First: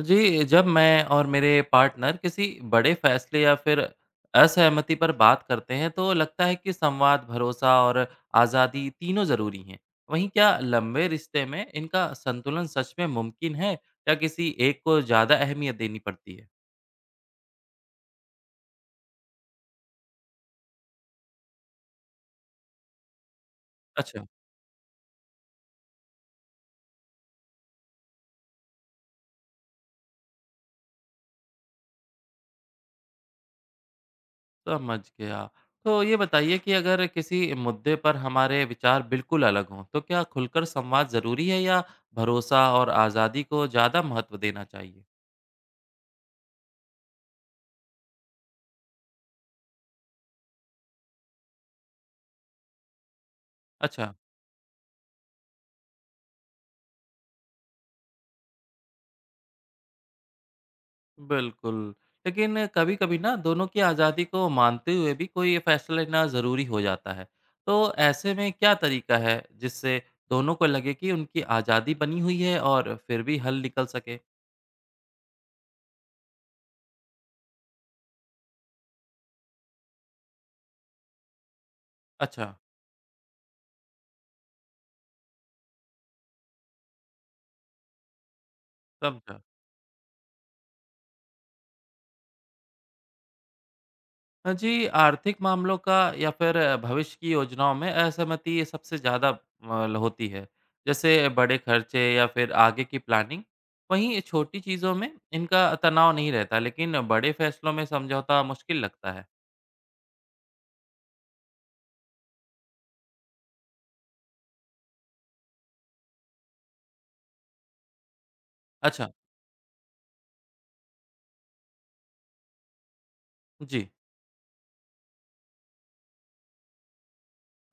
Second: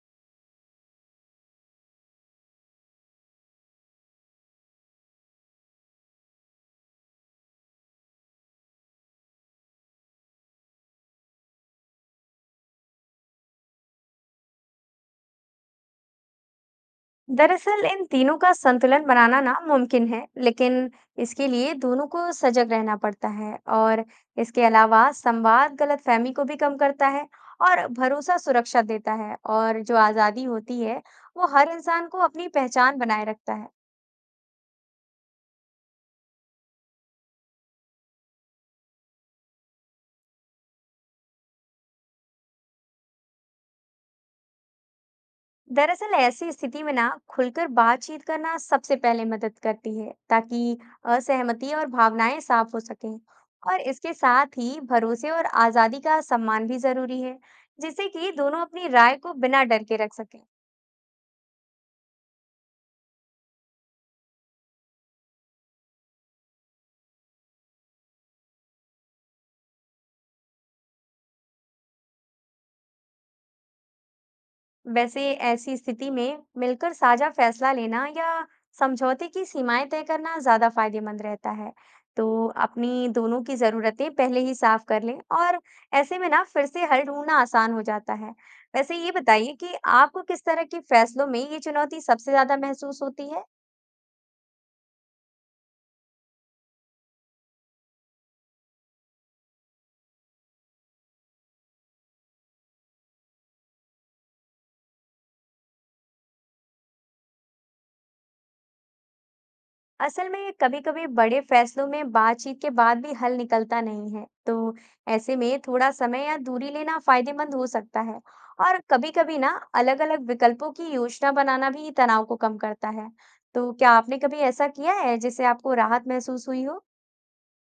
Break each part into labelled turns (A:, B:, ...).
A: जी, जब मैं और मेरे पार्टनर किसी बड़े फैसले या फिर असहमति पर बात करते हैं तो लगता है कि संवाद, भरोसा और आज़ादी तीनों ज़रूरी हैं। वहीं क्या लंबे रिश्ते में इनका संतुलन सच में मुमकिन है या किसी एक को ज़्यादा अहमियत देनी पड़ती है?
B: दरअसल इन तीनों का संतुलन बनाना ना मुमकिन है, लेकिन इसके लिए दोनों को सजग रहना पड़ता है। और
A: अच्छा,
B: इसके अलावा संवाद गलतफहमी को भी कम करता है, और भरोसा सुरक्षा देता है, और जो आज़ादी होती है, वो हर इंसान को अपनी पहचान बनाए रखता है।
A: समझ गया। तो ये बताइए कि अगर किसी मुद्दे पर हमारे विचार बिल्कुल अलग हों तो क्या खुलकर संवाद ज़रूरी है या भरोसा और आज़ादी को ज़्यादा महत्व देना चाहिए?
B: दरअसल ऐसी स्थिति में ना खुलकर बातचीत करना सबसे पहले मदद करती है, ताकि असहमति और भावनाएं साफ हो सकें। और इसके
A: अच्छा।
B: साथ ही भरोसे और आजादी का सम्मान भी जरूरी है, जिससे कि दोनों अपनी राय को बिना डर के रख सकें।
A: बिल्कुल, लेकिन कभी-कभी ना दोनों की आज़ादी को मानते हुए भी कोई ये फैसला लेना ज़रूरी हो जाता है। तो ऐसे में क्या तरीका है जिससे दोनों को लगे कि उनकी आज़ादी बनी हुई है और फिर भी हल निकल सके?
B: वैसे ऐसी स्थिति में मिलकर साझा फैसला लेना या समझौते की सीमाएं तय करना ज्यादा फायदेमंद रहता है। तो
A: अच्छा,
B: अपनी दोनों की जरूरतें पहले ही साफ कर लें, और ऐसे में ना फिर से हल ढूंढना आसान हो जाता है। वैसे ये
A: समझा।
B: बताइए कि आपको किस तरह के फैसलों में ये चुनौती सबसे ज्यादा महसूस होती है?
A: जी, आर्थिक मामलों का या फिर भविष्य की योजनाओं में असहमति सबसे ज़्यादा होती है, जैसे बड़े खर्चे या फिर आगे की प्लानिंग। वहीं छोटी चीज़ों में इनका तनाव नहीं रहता, लेकिन बड़े फैसलों में समझौता मुश्किल लगता है।
B: असल में कभी-कभी बड़े फैसलों में बातचीत के बाद भी हल निकलता नहीं है, तो ऐसे में थोड़ा समय या दूरी लेना फायदेमंद हो सकता है। और
A: अच्छा।
B: कभी-कभी ना अलग-अलग विकल्पों की योजना बनाना भी तनाव को कम करता है। तो
A: जी।
B: क्या आपने कभी ऐसा किया है जिससे आपको राहत महसूस हुई हो?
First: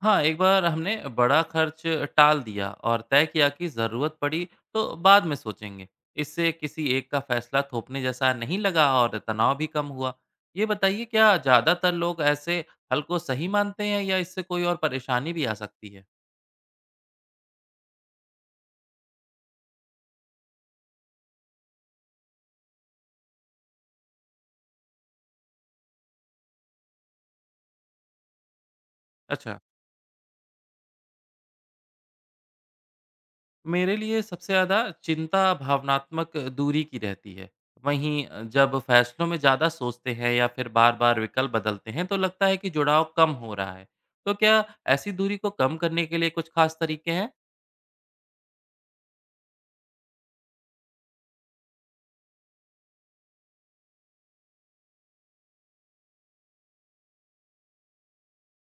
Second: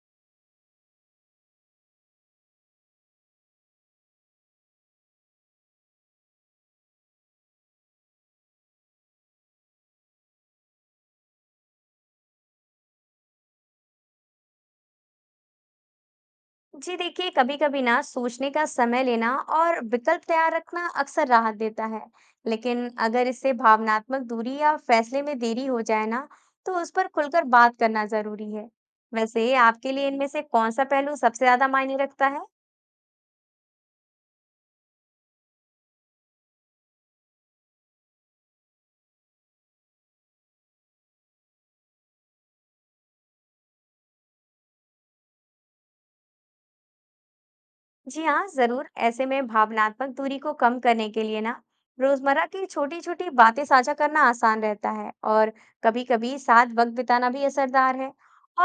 A: हाँ, एक बार हमने बड़ा खर्च टाल दिया और तय किया कि ज़रूरत पड़ी तो बाद में सोचेंगे। इससे किसी एक का फैसला थोपने जैसा नहीं लगा और तनाव भी कम हुआ। ये बताइए क्या ज़्यादातर लोग ऐसे हल को सही मानते हैं या इससे कोई और परेशानी भी आ सकती है?
B: जी देखिए, कभी कभी ना सोचने का समय लेना और विकल्प तैयार रखना अक्सर राहत देता है। लेकिन अगर इससे भावनात्मक दूरी या फैसले में देरी हो जाए ना, तो उस पर खुलकर बात करना जरूरी है। वैसे
A: अच्छा।
B: आपके लिए इनमें से कौन सा पहलू सबसे ज्यादा मायने रखता है?
A: मेरे लिए सबसे ज़्यादा चिंता भावनात्मक दूरी की रहती है। वहीं जब फैसलों में ज़्यादा सोचते हैं या फिर बार-बार विकल्प बदलते हैं, तो लगता है कि जुड़ाव कम हो रहा है। तो क्या ऐसी दूरी को कम करने के लिए कुछ खास तरीके हैं?
B: जी हाँ, जरूर। ऐसे में भावनात्मक दूरी को कम करने के लिए ना, रोजमर्रा की छोटी छोटी बातें साझा करना आसान रहता है। और कभी कभी साथ वक्त बिताना भी असरदार है।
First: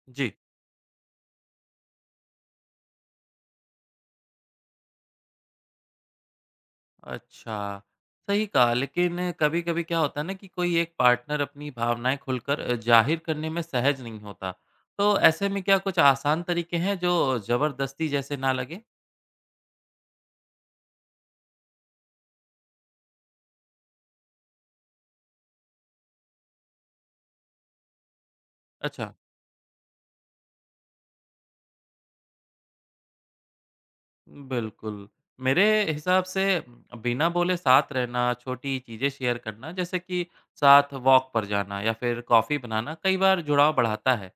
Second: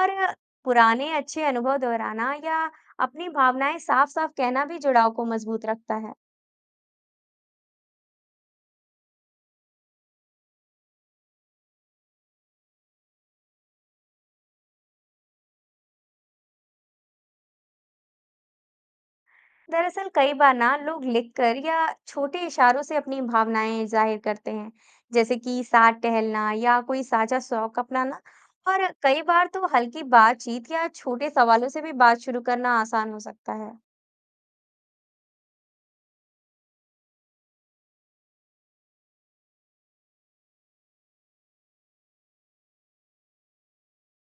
B: और
A: जी।
B: पुराने अच्छे अनुभव दोहराना या अपनी भावनाएं साफ साफ कहना भी जुड़ाव को मजबूत रखता है।
A: अच्छा, सही कहा, लेकिन कभी-कभी क्या होता है ना कि कोई एक पार्टनर अपनी भावनाएँ खुलकर ज़ाहिर करने में सहज नहीं होता। तो ऐसे में क्या कुछ आसान तरीके हैं जो ज़बरदस्ती जैसे ना लगे?
B: दरअसल कई बार ना लोग लिखकर या छोटे इशारों से अपनी भावनाएं जाहिर करते हैं, जैसे कि साथ टहलना या कोई साझा शौक अपनाना। और
A: अच्छा।
B: कई बार तो हल्की बातचीत या छोटे सवालों से भी बात शुरू करना आसान हो सकता है।
A: बिल्कुल। मेरे हिसाब से बिना बोले साथ रहना, छोटी चीज़ें शेयर करना जैसे कि साथ वॉक पर जाना या फिर कॉफ़ी बनाना कई बार जुड़ाव बढ़ाता है।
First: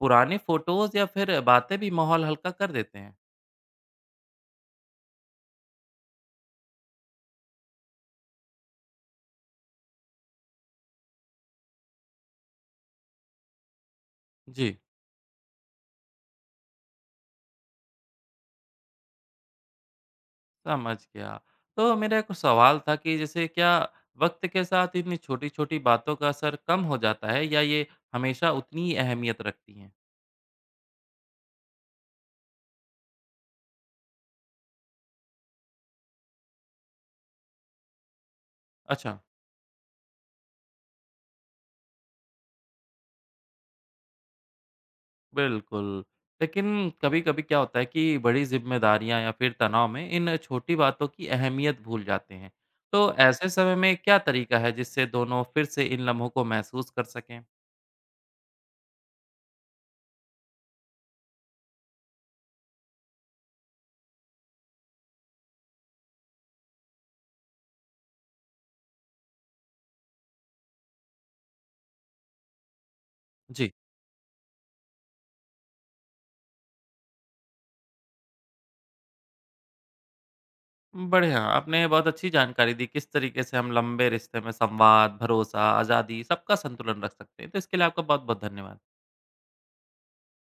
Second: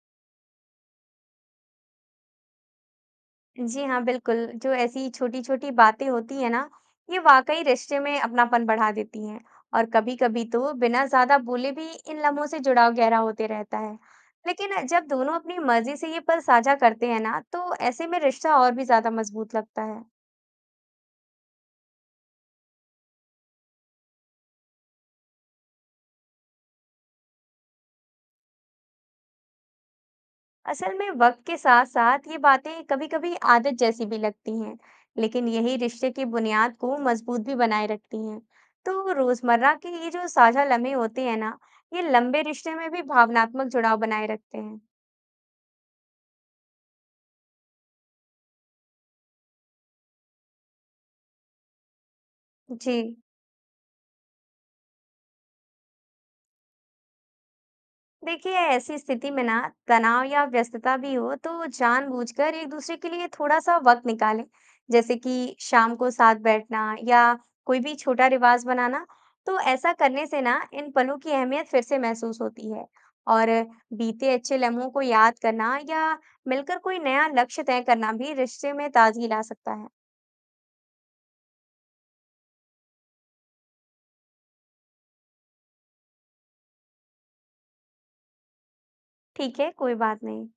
A: पुराने फ़ोटोज़ या फिर बातें भी माहौल हल्का कर देते हैं।
B: जी हाँ, बिल्कुल। जो ऐसी छोटी-छोटी बातें होती हैं ना, ये वाक़ई रिश्ते में अपनापन बढ़ा देती हैं। और कभी-कभी तो बिना ज़्यादा बोले भी इन लम्हों से जुड़ाव गहरा होते रहता है।
A: जी,
B: लेकिन जब दोनों अपनी मर्ज़ी से ये पल साझा करते हैं ना, तो ऐसे में रिश्ता और भी ज़्यादा मज़बूत लगता है।
A: समझ गया। तो मेरा एक सवाल था कि जैसे क्या वक़्त के साथ इतनी छोटी-छोटी बातों का असर कम हो जाता है या ये हमेशा उतनी ही अहमियत रखती हैं?
B: असल में वक्त के साथ साथ ये बातें कभी-कभी आदत जैसी भी लगती हैं, लेकिन यही रिश्ते की बुनियाद को मजबूत भी बनाए रखती हैं। तो
A: अच्छा।
B: रोजमर्रा के ये जो साझा लम्हे होते हैं ना, ये लंबे रिश्ते में भी भावनात्मक जुड़ाव बनाए रखते हैं।
A: बिल्कुल। लेकिन कभी-कभी क्या होता है कि बड़ी ज़िम्मेदारियाँ या फिर तनाव में इन छोटी बातों की अहमियत भूल जाते हैं।
B: जी
A: तो ऐसे समय में क्या तरीका है जिससे दोनों फिर से इन लम्हों को महसूस कर सकें?
B: देखिए, ऐसी स्थिति में ना तनाव या व्यस्तता भी हो, तो जानबूझकर एक दूसरे के लिए थोड़ा सा वक्त निकालें, जैसे कि शाम को साथ बैठना या कोई भी छोटा रिवाज बनाना। तो ऐसा करने से ना इन पलों की अहमियत फिर से महसूस होती है। और
A: जी।
B: बीते अच्छे लम्हों को याद करना या मिलकर कोई नया लक्ष्य तय करना भी रिश्ते में ताजगी ला सकता है।
A: बढ़िया, आपने बहुत अच्छी जानकारी दी किस तरीके से हम लंबे रिश्ते में संवाद, भरोसा, आज़ादी सबका संतुलन रख सकते हैं। तो इसके लिए आपका बहुत-बहुत धन्यवाद।
B: ठीक है, कोई बात नहीं।